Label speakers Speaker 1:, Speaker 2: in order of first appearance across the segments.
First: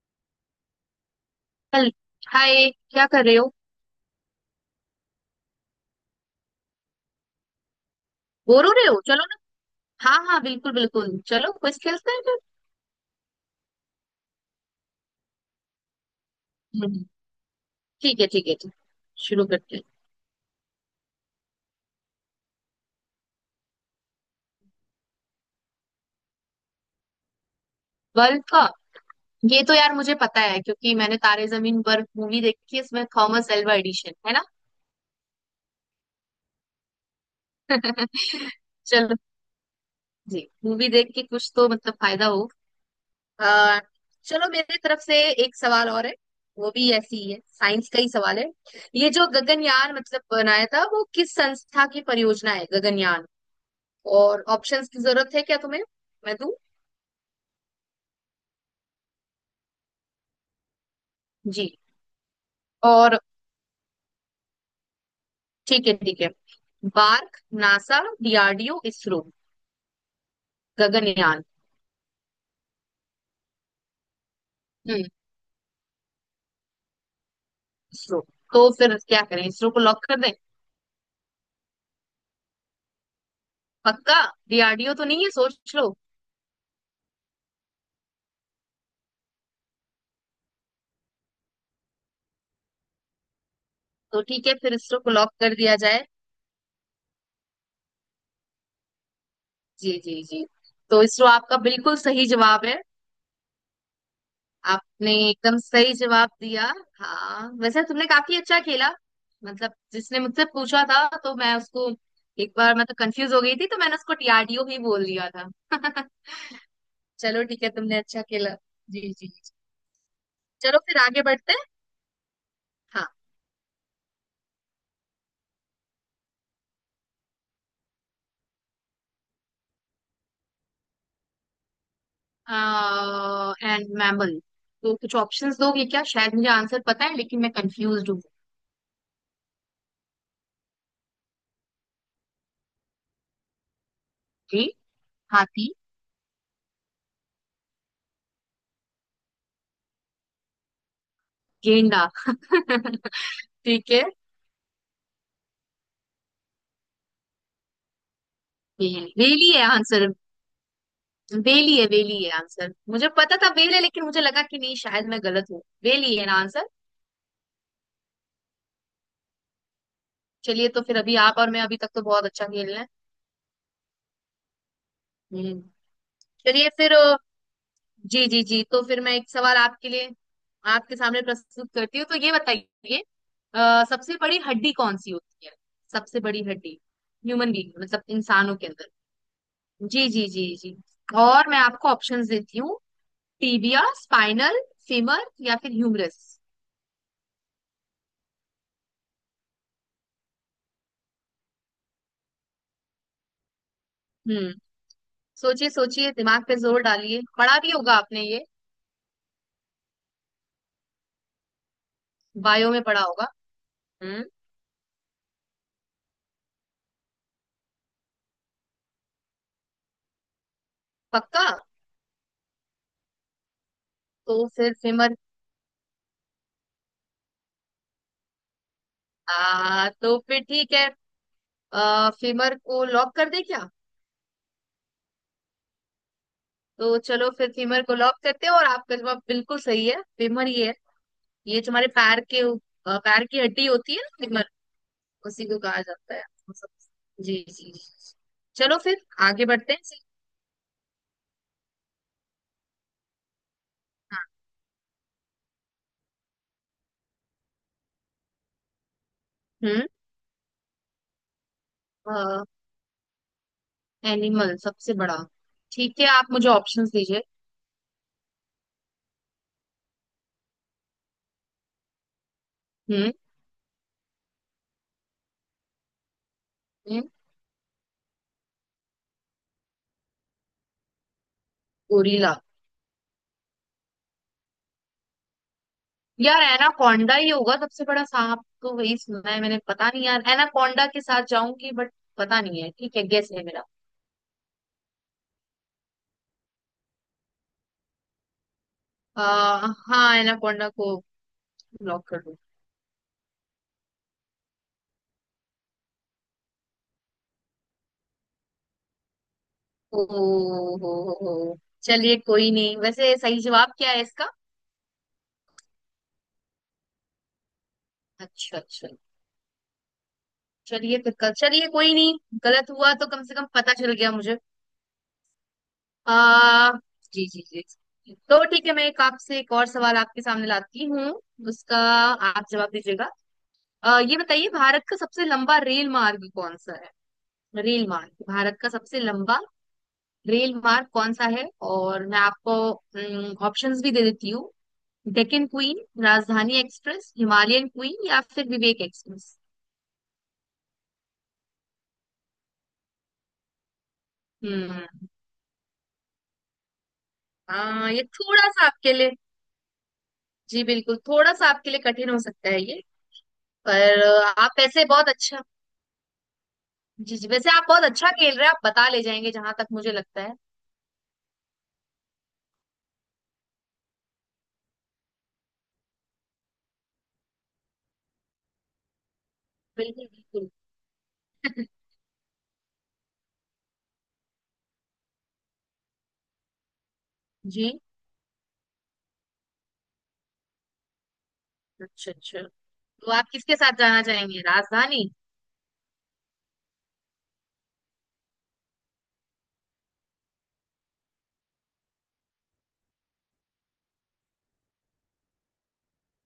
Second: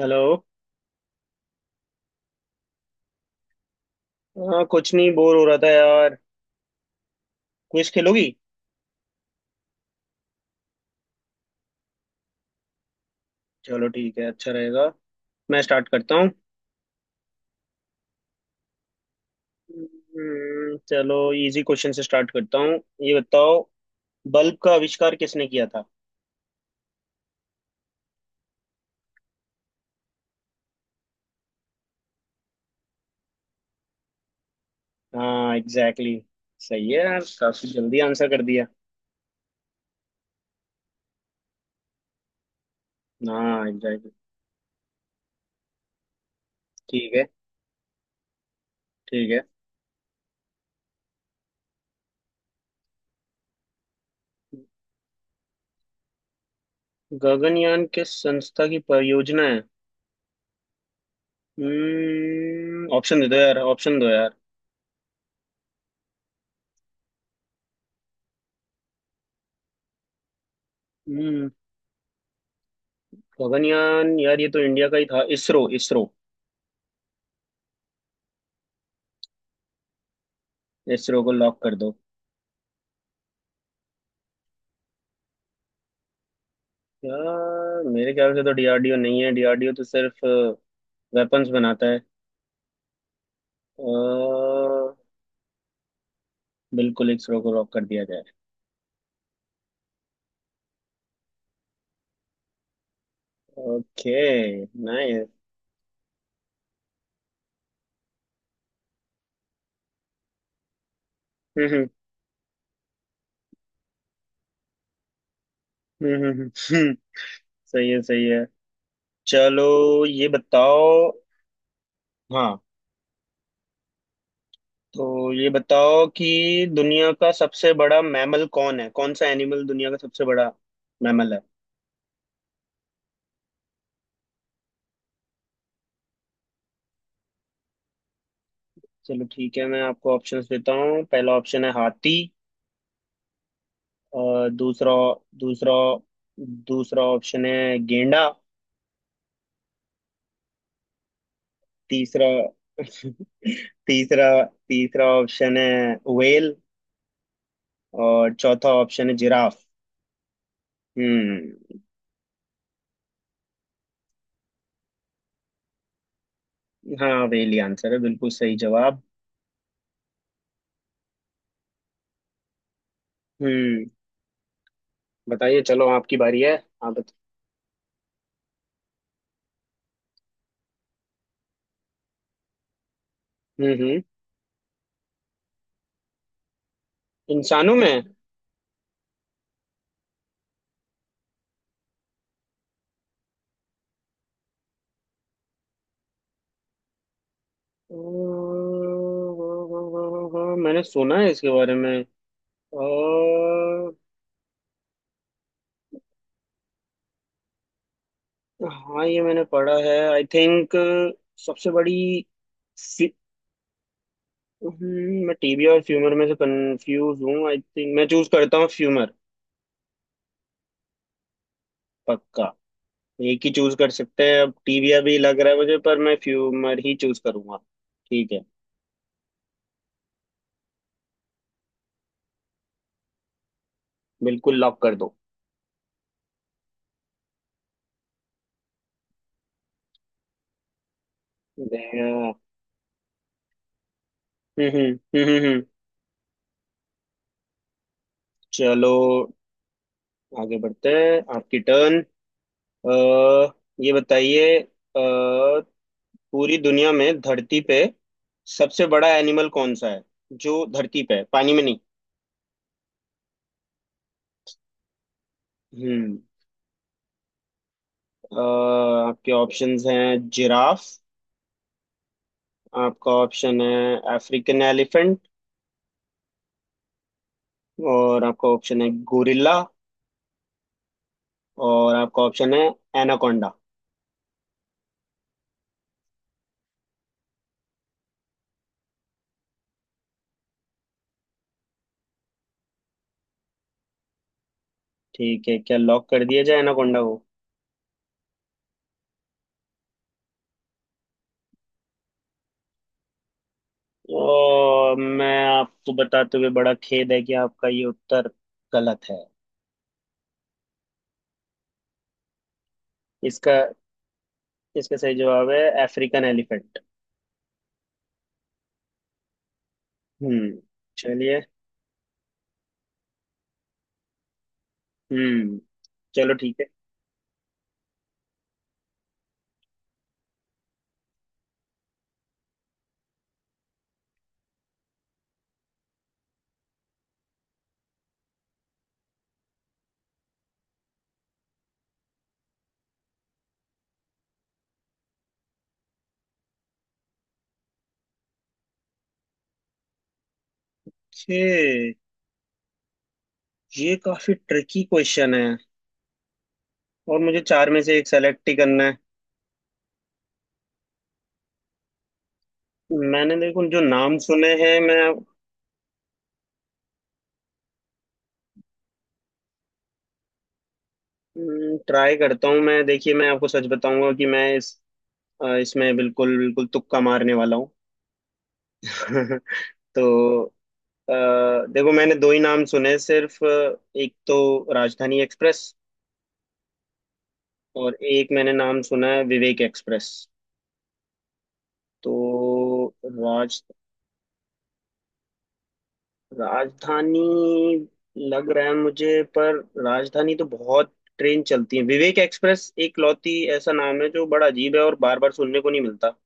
Speaker 1: Hello.
Speaker 2: चल। Hi, क्या कर रहे हो?
Speaker 1: हाँ, कुछ नहीं. बोर हो रहा था यार. क्विज खेलोगी?
Speaker 2: बोर हो रहे हो? चलो ना। हाँ हाँ, बिल्कुल बिल्कुल, चलो क्विज खेलते हैं फिर।
Speaker 1: चलो, ठीक है. अच्छा रहेगा. मैं स्टार्ट करता हूँ.
Speaker 2: हम्म, ठीक है ठीक है ठीक। शुरू करते हैं।
Speaker 1: चलो. इजी क्वेश्चन से स्टार्ट करता हूँ. ये बताओ, बल्ब का आविष्कार किसने किया था?
Speaker 2: World cup. ये तो यार मुझे पता है क्योंकि मैंने तारे जमीन पर मूवी देखी है। इसमें थॉमस एल्वा एडिशन है ना।
Speaker 1: हाँ, एग्जैक्टली exactly. सही है यार, काफी जल्दी आंसर कर दिया.
Speaker 2: चलो, जी मूवी देख के कुछ तो मतलब फायदा हो।
Speaker 1: हाँ,
Speaker 2: आ,
Speaker 1: एग्जैक्टली exactly.
Speaker 2: चलो, मेरी तरफ से एक सवाल और है। वो भी
Speaker 1: ठीक
Speaker 2: ऐसी
Speaker 1: है.
Speaker 2: ही है, साइंस का ही सवाल है। ये जो
Speaker 1: ठीक है.
Speaker 2: गगनयान मतलब बनाया था, वो किस संस्था की परियोजना है, गगनयान? और ऑप्शंस की जरूरत है क्या तुम्हें? मैं दूं?
Speaker 1: गगनयान किस संस्था की परियोजना है?
Speaker 2: जी। और
Speaker 1: ऑप्शन दे दो यार, ऑप्शन दो यार.
Speaker 2: ठीक है ठीक है। बार्क, नासा, डीआरडीओ, इसरो। गगनयान।
Speaker 1: हम्म गगनयान यार, ये तो इंडिया का ही
Speaker 2: हम्म
Speaker 1: था. इसरो, इसरो.
Speaker 2: इसरो। तो फिर क्या करें, इसरो को लॉक कर दें?
Speaker 1: इसरो को लॉक कर दो.
Speaker 2: पक्का? डीआरडीओ तो नहीं है, सोच लो।
Speaker 1: यार, मेरे ख्याल से तो डीआरडीओ नहीं है. डीआरडीओ तो सिर्फ वेपन्स बनाता है. अ,
Speaker 2: तो ठीक है, फिर इसरो को लॉक कर दिया जाए।
Speaker 1: बिल्कुल, इसरो को रॉक कर दिया जाए.
Speaker 2: जी जी जी। तो इसरो आपका बिल्कुल सही जवाब है।
Speaker 1: ओके.
Speaker 2: आपने
Speaker 1: नाइस.
Speaker 2: एकदम सही जवाब दिया। हाँ, वैसे तुमने काफी अच्छा खेला। मतलब जिसने मुझसे पूछा था तो मैं
Speaker 1: हम्म,
Speaker 2: उसको एक बार मतलब कंफ्यूज हो गई थी, तो मैंने उसको टीआरडीओ ही बोल दिया था।
Speaker 1: हम्म.
Speaker 2: चलो ठीक है,
Speaker 1: सही
Speaker 2: तुमने
Speaker 1: है,
Speaker 2: अच्छा
Speaker 1: सही है.
Speaker 2: खेला। जी जी जी।
Speaker 1: चलो, ये
Speaker 2: चलो फिर
Speaker 1: बताओ.
Speaker 2: आगे बढ़ते हैं।
Speaker 1: हाँ, तो ये बताओ कि दुनिया का सबसे बड़ा मैमल कौन है, कौन सा एनिमल दुनिया का सबसे बड़ा मैमल है?
Speaker 2: हाँ, एंड मैमल, तो कुछ ऑप्शंस दोगे क्या? शायद मुझे आंसर पता है लेकिन मैं कंफ्यूज हूँ।
Speaker 1: चलो, ठीक है, मैं आपको ऑप्शंस देता हूँ. पहला ऑप्शन है हाथी. और
Speaker 2: जी।
Speaker 1: दूसरा
Speaker 2: हाथी।
Speaker 1: दूसरा दूसरा ऑप्शन है गेंडा.
Speaker 2: गेंडा।
Speaker 1: तीसरा.
Speaker 2: ठीक है।
Speaker 1: तीसरा तीसरा ऑप्शन है व्हेल. और चौथा
Speaker 2: ये
Speaker 1: ऑप्शन है
Speaker 2: रेली
Speaker 1: जिराफ.
Speaker 2: है आंसर? वेली
Speaker 1: हम्म.
Speaker 2: है, वेली है आंसर। मुझे पता था वेल है, लेकिन मुझे लगा कि नहीं शायद मैं गलत हूँ। वेली है ना आंसर?
Speaker 1: हाँ, व्हेल ही आंसर है, बिल्कुल सही जवाब.
Speaker 2: चलिए, तो फिर अभी आप और मैं अभी तक तो बहुत अच्छा खेल रहे हैं।
Speaker 1: हम्म बताइए,
Speaker 2: हम्म
Speaker 1: चलो आपकी बारी है.
Speaker 2: चलिए फिर
Speaker 1: आप बत...
Speaker 2: जी जी जी। तो फिर मैं एक सवाल आपके लिए आपके सामने प्रस्तुत करती हूँ। तो ये बताइए,
Speaker 1: हम्म हम्म
Speaker 2: सबसे बड़ी हड्डी कौन सी होती है? सबसे बड़ी हड्डी, ह्यूमन
Speaker 1: इंसानों
Speaker 2: बींग
Speaker 1: में.
Speaker 2: मतलब इंसानों के अंदर। जी जी जी जी। और मैं आपको ऑप्शंस देती हूँ। टीबिया, स्पाइनल, फीमर, या फिर ह्यूमरस।
Speaker 1: अ, मैंने सुना है इसके बारे में. अ,
Speaker 2: हम्म सोचिए सोचिए, दिमाग पे जोर डालिए, पढ़ा भी होगा आपने ये।
Speaker 1: हाँ, ये मैंने पढ़ा है, आई थिंक. सबसे बड़ी.
Speaker 2: बायो में पढ़ा होगा। हम्म
Speaker 1: मैं टीबी और फ्यूमर में से कंफ्यूज हूँ. आई थिंक मैं चूज करता हूँ फ्यूमर.
Speaker 2: पक्का?
Speaker 1: पक्का. एक ही चूज कर सकते हैं,
Speaker 2: तो
Speaker 1: अब
Speaker 2: फिर
Speaker 1: टीबिया
Speaker 2: फेमर।
Speaker 1: भी लग रहा है मुझे, पर मैं फ्यूमर ही चूज करूंगा. ठीक है.
Speaker 2: आ, तो फिर ठीक है। फेमर को लॉक कर दे क्या?
Speaker 1: बिल्कुल, लॉक कर दो.
Speaker 2: तो चलो फिर फेमर को लॉक करते हैं, और आपका जवाब बिल्कुल सही है। फेमर ये है, ये जो हमारे
Speaker 1: Then,
Speaker 2: पैर
Speaker 1: अ,
Speaker 2: के उ- पैर की हड्डी होती है ना, फेमर,
Speaker 1: हम्म, हम्म,
Speaker 2: उसी
Speaker 1: हम्म,
Speaker 2: को
Speaker 1: हम्म.
Speaker 2: कहा जाता है। जी जी जी। चलो
Speaker 1: चलो.
Speaker 2: फिर आगे बढ़ते हैं जी।
Speaker 1: आगे बढ़ते हैं, आपकी टर्न. अ ये
Speaker 2: हाँ।
Speaker 1: बताइए, पूरी दुनिया में, धरती पे सबसे बड़ा एनिमल कौन
Speaker 2: हम्म
Speaker 1: सा है? जो धरती पे है, पानी में नहीं.
Speaker 2: एनिमल सबसे बड़ा। ठीक है,
Speaker 1: हम्म.
Speaker 2: आप मुझे ऑप्शंस दीजिए।
Speaker 1: अ, आपके ऑप्शंस हैं जिराफ, आपका ऑप्शन है अफ्रीकन एलिफेंट,
Speaker 2: हम्म
Speaker 1: और आपका ऑप्शन है गोरिल्ला, और आपका
Speaker 2: गोरिल्ला।
Speaker 1: ऑप्शन है एनाकोंडा.
Speaker 2: यार एनाकोंडा ही होगा सबसे बड़ा, सांप तो वही सुना है मैंने, पता नहीं यार, एनाकोंडा के साथ जाऊंगी बट पता नहीं है ठीक है, गेस है मेरा।
Speaker 1: ठीक है, क्या लॉक कर दिया जाए एनाकोंडा को?
Speaker 2: हाँ, एनाकोंडा को लॉक कर दो।
Speaker 1: और मैं आपको बताते हुए बड़ा खेद है कि आपका ये उत्तर गलत है.
Speaker 2: ओ हो हो। चलिए कोई नहीं, वैसे सही
Speaker 1: इसका
Speaker 2: जवाब क्या है इसका?
Speaker 1: इसका सही जवाब है अफ्रीकन एलिफेंट.
Speaker 2: अच्छा अच्छा।
Speaker 1: हम्म.
Speaker 2: चलिए फिर, कल
Speaker 1: चलिए.
Speaker 2: चलिए कोई नहीं, गलत हुआ तो कम से कम पता चल गया मुझे।
Speaker 1: हम्म चलो, ठीक है.
Speaker 2: आ, जी जी जी। तो ठीक है, मैं एक आपसे एक और सवाल आपके सामने लाती हूँ, उसका आप जवाब दीजिएगा। ये बताइए, भारत का सबसे लंबा रेल मार्ग कौन सा है? रेल मार्ग, भारत का सबसे लंबा रेल मार्ग कौन सा है? और मैं आपको ऑप्शंस भी दे देती हूँ। Deccan queen, Rajdhani express, Himalayan queen, या फिर विवेक एक्सप्रेस।
Speaker 1: छे! ये काफी ट्रिकी
Speaker 2: हम्म
Speaker 1: क्वेश्चन है. और मुझे चार में से
Speaker 2: ये
Speaker 1: एक सेलेक्ट
Speaker 2: थोड़ा
Speaker 1: ही
Speaker 2: सा
Speaker 1: करना
Speaker 2: आपके
Speaker 1: है.
Speaker 2: लिए, जी बिल्कुल, थोड़ा सा आपके लिए कठिन हो सकता है ये।
Speaker 1: मैंने देखो, जो
Speaker 2: पर
Speaker 1: नाम
Speaker 2: आप
Speaker 1: सुने हैं,
Speaker 2: वैसे
Speaker 1: मैं
Speaker 2: बहुत अच्छा, जी जी वैसे आप बहुत अच्छा खेल रहे हैं, आप बता ले जाएंगे जहां तक मुझे लगता है।
Speaker 1: ट्राई करता हूँ, मैं देखिए, मैं आपको सच बताऊंगा कि मैं इस इसमें बिल्कुल, बिल्कुल तुक्का मारने वाला हूँ.
Speaker 2: बिल्कुल
Speaker 1: तो,
Speaker 2: बिल्कुल।
Speaker 1: अ, देखो, मैंने दो ही नाम सुने सिर्फ. एक तो राजधानी एक्सप्रेस.
Speaker 2: जी।
Speaker 1: और एक मैंने नाम सुना है विवेक एक्सप्रेस.
Speaker 2: अच्छा अच्छा।
Speaker 1: तो
Speaker 2: तो आप किसके
Speaker 1: राज
Speaker 2: साथ जाना चाहेंगे, राजधानी?
Speaker 1: राजधानी लग रहा है मुझे, पर राजधानी तो बहुत ट्रेन चलती है, विवेक एक्सप्रेस एक लौती ऐसा नाम है जो बड़ा अजीब है और बार बार सुनने को नहीं मिलता.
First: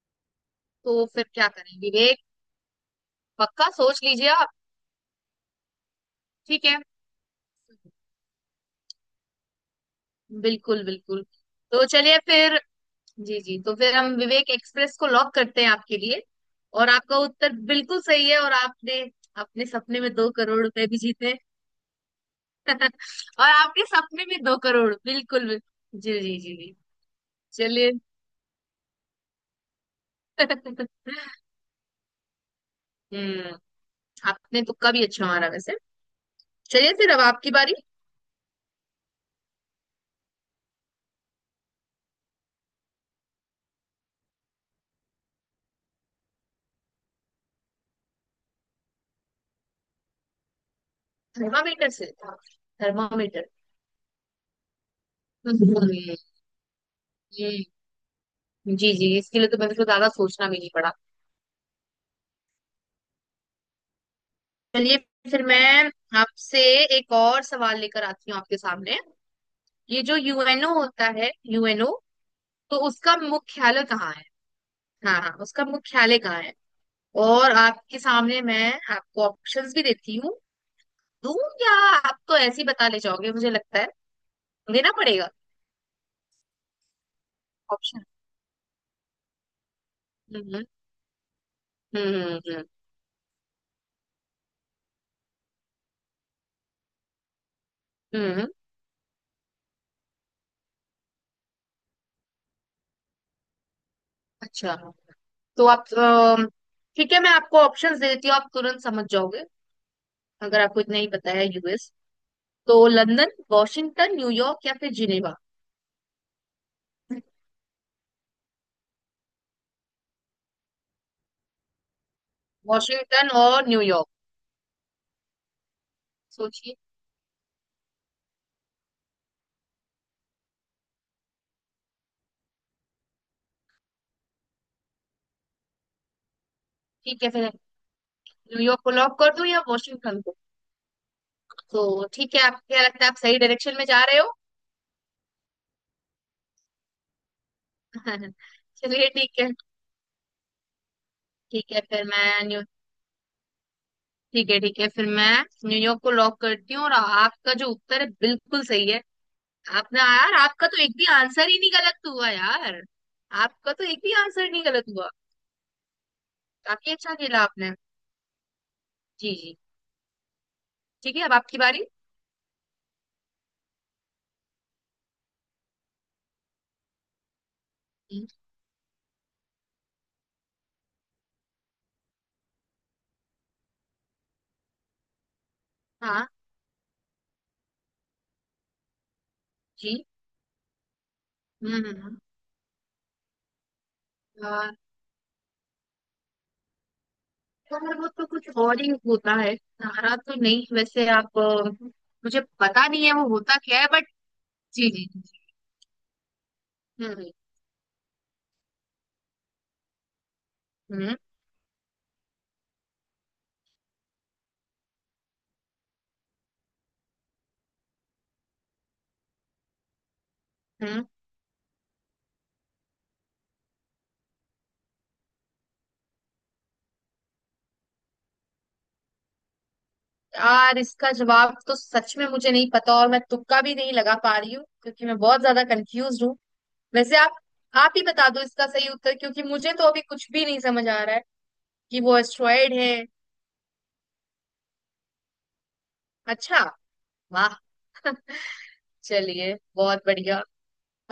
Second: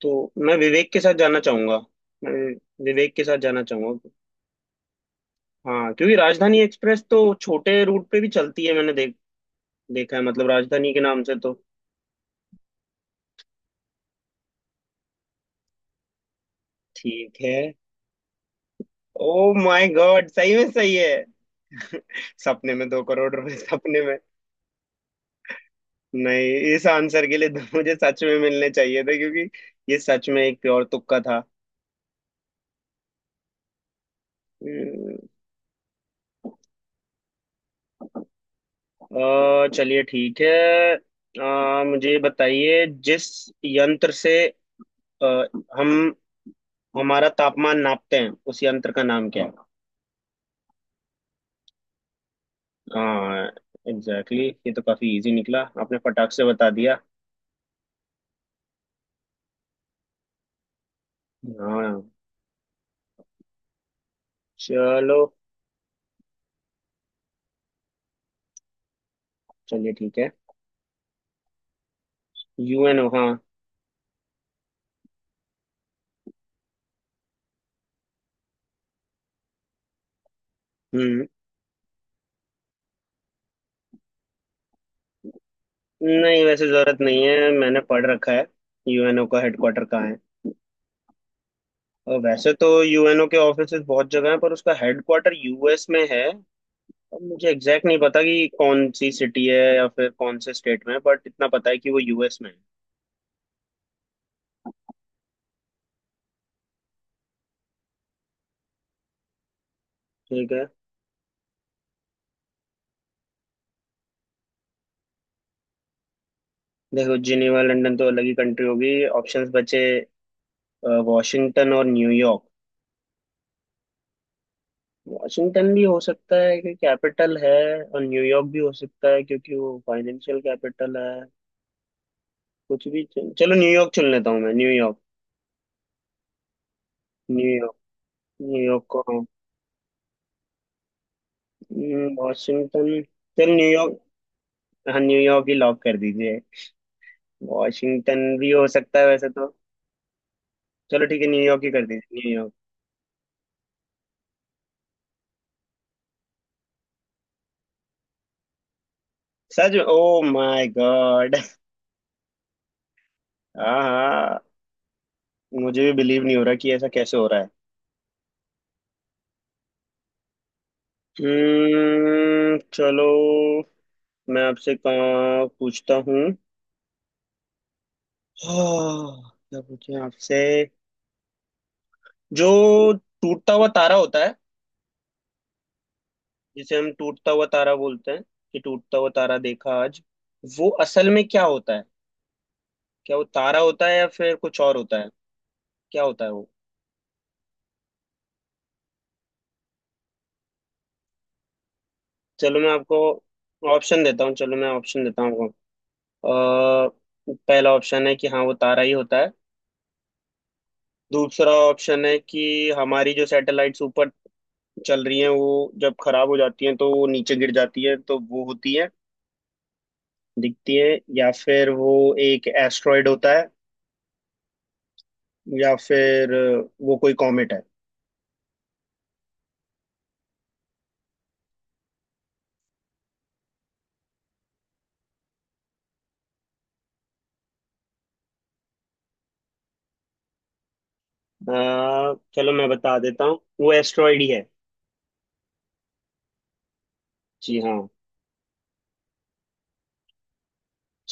Speaker 1: तो मैं विवेक के
Speaker 2: तो
Speaker 1: साथ
Speaker 2: फिर
Speaker 1: जाना
Speaker 2: क्या
Speaker 1: चाहूंगा.
Speaker 2: करें, विवेक?
Speaker 1: मैं विवेक के साथ जाना
Speaker 2: पक्का? सोच
Speaker 1: चाहूंगा.
Speaker 2: लीजिए आप।
Speaker 1: हाँ, क्योंकि राजधानी
Speaker 2: ठीक है।
Speaker 1: एक्सप्रेस तो छोटे रूट पे भी चलती है, मैंने देखा है, मतलब
Speaker 2: बिल्कुल
Speaker 1: राजधानी के नाम
Speaker 2: बिल्कुल।
Speaker 1: से तो.
Speaker 2: तो चलिए फिर, जी जी तो फिर हम विवेक एक्सप्रेस को लॉक करते हैं आपके लिए, और आपका
Speaker 1: ठीक
Speaker 2: उत्तर
Speaker 1: है.
Speaker 2: बिल्कुल सही है। और आपने
Speaker 1: ओ
Speaker 2: अपने
Speaker 1: माय
Speaker 2: सपने में
Speaker 1: गॉड,
Speaker 2: दो
Speaker 1: सही
Speaker 2: करोड़
Speaker 1: में
Speaker 2: रुपए
Speaker 1: सही
Speaker 2: भी
Speaker 1: है.
Speaker 2: जीते।
Speaker 1: सपने में 2 करोड़
Speaker 2: और
Speaker 1: रुपए,
Speaker 2: आपके
Speaker 1: सपने में.
Speaker 2: सपने में दो करोड़ बिल्कुल बिल-, जी जी
Speaker 1: नहीं,
Speaker 2: जी जी।
Speaker 1: इस आंसर के लिए तो
Speaker 2: चलिए।
Speaker 1: मुझे सच में मिलने चाहिए थे, क्योंकि ये सच में एक प्योर तुक्का था.
Speaker 2: हम्म आपने तुक्का भी
Speaker 1: हम्म,
Speaker 2: अच्छा मारा वैसे। चलिए फिर, अब आपकी बारी।
Speaker 1: चलिए, ठीक है. मुझे बताइए, जिस यंत्र से अ, हम हमारा तापमान नापते हैं, उस यंत्र का नाम क्या है?
Speaker 2: थर्मामीटर से।
Speaker 1: हाँ,
Speaker 2: थर्मामीटर।
Speaker 1: एग्जैक्टली, ये तो काफी इजी
Speaker 2: हम्म,
Speaker 1: निकला, आपने
Speaker 2: हम्म,
Speaker 1: फटाक से बता दिया.
Speaker 2: जी जी, इसके लिए तो मैंने को ज्यादा सोचना भी नहीं पड़ा।
Speaker 1: हाँ,
Speaker 2: चलिए,
Speaker 1: चलो.
Speaker 2: फिर मैं आपसे एक और सवाल लेकर आती हूँ आपके सामने।
Speaker 1: चलिए,
Speaker 2: ये जो
Speaker 1: ठीक है.
Speaker 2: यूएनओ होता है, यूएनओ, तो
Speaker 1: यूएनओ?
Speaker 2: उसका
Speaker 1: हाँ.
Speaker 2: मुख्यालय कहाँ है? हाँ हाँ, उसका मुख्यालय कहाँ है? और आपके सामने मैं आपको ऑप्शंस भी देती हूँ।
Speaker 1: हम्म.
Speaker 2: दूं? या आप तो ऐसे ही बता ले जाओगे मुझे लगता है, देना पड़ेगा
Speaker 1: नहीं, वैसे जरूरत नहीं है, मैंने
Speaker 2: ऑप्शन।
Speaker 1: पढ़ रखा है. यूएनओ का हेडक्वार्टर कहाँ है?
Speaker 2: हम्म हम्म
Speaker 1: और वैसे
Speaker 2: हम्म
Speaker 1: तो यूएनओ के ऑफिसेज बहुत जगह हैं, पर उसका हेडक्वार्टर यूएस में है. अब मुझे एग्जैक्ट नहीं पता
Speaker 2: हम्म
Speaker 1: कि
Speaker 2: हम्म,
Speaker 1: कौन सी सिटी है या फिर कौन से स्टेट में है, बट इतना पता है कि वो यूएस में है.
Speaker 2: अच्छा। तो आप ठीक है, मैं आपको ऑप्शंस दे देती हूँ, आप तुरंत समझ जाओगे।
Speaker 1: ठीक
Speaker 2: अगर
Speaker 1: है.
Speaker 2: आपको इतना ही पता है यूएस, तो लंदन, वॉशिंगटन, न्यूयॉर्क, या फिर जिनेवा।
Speaker 1: देखो, जिनेवा लंदन तो अलग ही कंट्री होगी. ऑप्शंस बचे वॉशिंगटन और न्यूयॉर्क.
Speaker 2: वॉशिंगटन और न्यूयॉर्क?
Speaker 1: वॉशिंगटन भी हो सकता है
Speaker 2: सोचिए।
Speaker 1: क्योंकि कैपिटल है. और न्यूयॉर्क भी हो सकता है क्योंकि वो फाइनेंशियल कैपिटल है. चलो, न्यूयॉर्क चुन लेता हूँ मैं. न्यूयॉर्क.
Speaker 2: ठीक है फिर,
Speaker 1: न्यूयॉर्क.
Speaker 2: न्यूयॉर्क
Speaker 1: न्यूयॉर्क
Speaker 2: को
Speaker 1: को.
Speaker 2: लॉक कर दूं या वॉशिंगटन को? तो ठीक है, आप क्या
Speaker 1: वॉशिंगटन.
Speaker 2: लगता है, आप सही
Speaker 1: चल
Speaker 2: डायरेक्शन में जा रहे
Speaker 1: न्यूयॉर्क.
Speaker 2: हो।
Speaker 1: हाँ, न्यूयॉर्क ही लॉक कर दीजिए. वॉशिंगटन भी हो सकता है
Speaker 2: चलिए
Speaker 1: वैसे
Speaker 2: ठीक है।
Speaker 1: तो. चलो, ठीक है, न्यूयॉर्क ही
Speaker 2: ठीक है
Speaker 1: कर
Speaker 2: फिर
Speaker 1: दीजिए,
Speaker 2: मैं
Speaker 1: न्यूयॉर्क.
Speaker 2: न्यू ठीक है ठीक है, फिर मैं न्यूयॉर्क को लॉक करती हूँ, और आपका जो उत्तर है बिल्कुल सही है।
Speaker 1: सच? ओ
Speaker 2: आपने यार,
Speaker 1: माय
Speaker 2: आपका तो एक भी
Speaker 1: गॉड.
Speaker 2: आंसर ही नहीं गलत हुआ यार। आपका
Speaker 1: हाँ,
Speaker 2: तो एक भी
Speaker 1: हाँ.
Speaker 2: आंसर नहीं गलत हुआ।
Speaker 1: मुझे भी बिलीव नहीं हो रहा कि ऐसा
Speaker 2: काफी अच्छा
Speaker 1: कैसे हो रहा
Speaker 2: खेला
Speaker 1: है.
Speaker 2: आपने। जी जी। ठीक है, अब आपकी बारी।
Speaker 1: चलो, मैं आपसे कहाँ पूछता हूँ.
Speaker 2: जी।
Speaker 1: हाँ, क्या पूछें आपसे. जो टूटता हुआ तारा होता है,
Speaker 2: हाँ।
Speaker 1: जिसे हम टूटता हुआ तारा बोलते हैं कि टूटता हुआ तारा देखा आज,
Speaker 2: जी।
Speaker 1: वो असल में क्या
Speaker 2: हम्म
Speaker 1: होता है?
Speaker 2: हम्म, हम्म।
Speaker 1: क्या वो तारा होता है या फिर
Speaker 2: अ,
Speaker 1: कुछ और होता है? क्या होता है वो?
Speaker 2: थोड़ा बहुत तो कुछ और ही होता है, सारा तो नहीं, वैसे आप, मुझे
Speaker 1: चलो, मैं
Speaker 2: पता
Speaker 1: आपको
Speaker 2: नहीं है वो होता क्या है
Speaker 1: ऑप्शन
Speaker 2: बट।
Speaker 1: देता हूँ, चलो मैं
Speaker 2: जी
Speaker 1: ऑप्शन
Speaker 2: जी
Speaker 1: देता हूँ
Speaker 2: जी।
Speaker 1: आपको.
Speaker 2: हम्म
Speaker 1: अ, पहला ऑप्शन है कि हाँ, वो तारा ही होता है.
Speaker 2: हम्म
Speaker 1: दूसरा ऑप्शन है कि हमारी जो सैटेलाइट्स ऊपर चल रही हैं, वो जब खराब हो जाती हैं तो वो नीचे गिर जाती हैं, तो वो होती है, दिखती है.
Speaker 2: हम्म
Speaker 1: या फिर वो एक एस्ट्रॉयड होता है, या फिर वो कोई कॉमेट है.
Speaker 2: यार इसका जवाब तो सच में मुझे नहीं पता, और मैं तुक्का भी नहीं लगा पा रही हूँ क्योंकि मैं बहुत ज्यादा कंफ्यूज हूँ। वैसे आप ही बता दो इसका सही उत्तर, क्योंकि मुझे तो अभी कुछ भी नहीं समझ आ रहा है। कि वो
Speaker 1: चलो, मैं
Speaker 2: एस्ट्रॉयड है?
Speaker 1: बता देता हूँ, वो एस्ट्रॉयड ही है.
Speaker 2: अच्छा, वाह।
Speaker 1: जी हाँ.
Speaker 2: चलिए, बहुत बढ़िया,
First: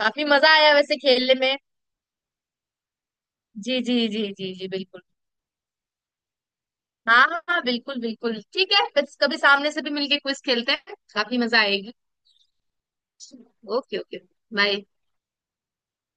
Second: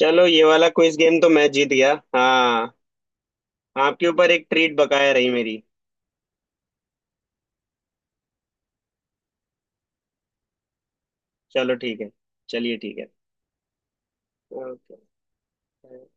Speaker 2: काफी
Speaker 1: ये
Speaker 2: मजा
Speaker 1: वाला
Speaker 2: आया
Speaker 1: क्विज
Speaker 2: वैसे
Speaker 1: गेम तो
Speaker 2: खेलने
Speaker 1: मैं
Speaker 2: में।
Speaker 1: जीत गया, हाँ.
Speaker 2: जी जी
Speaker 1: आपके
Speaker 2: जी
Speaker 1: ऊपर एक
Speaker 2: जी जी
Speaker 1: ट्रीट
Speaker 2: बिल्कुल।
Speaker 1: बकाया रही मेरी.
Speaker 2: हाँ हाँ हाँ, बिल्कुल बिल्कुल ठीक है, कभी कभी सामने से भी मिलके क्विज खेलते हैं, काफी मजा
Speaker 1: चलो,
Speaker 2: आएगी।
Speaker 1: ठीक है. चलिए, ठीक है.
Speaker 2: Okay okay. बाय।
Speaker 1: ओके.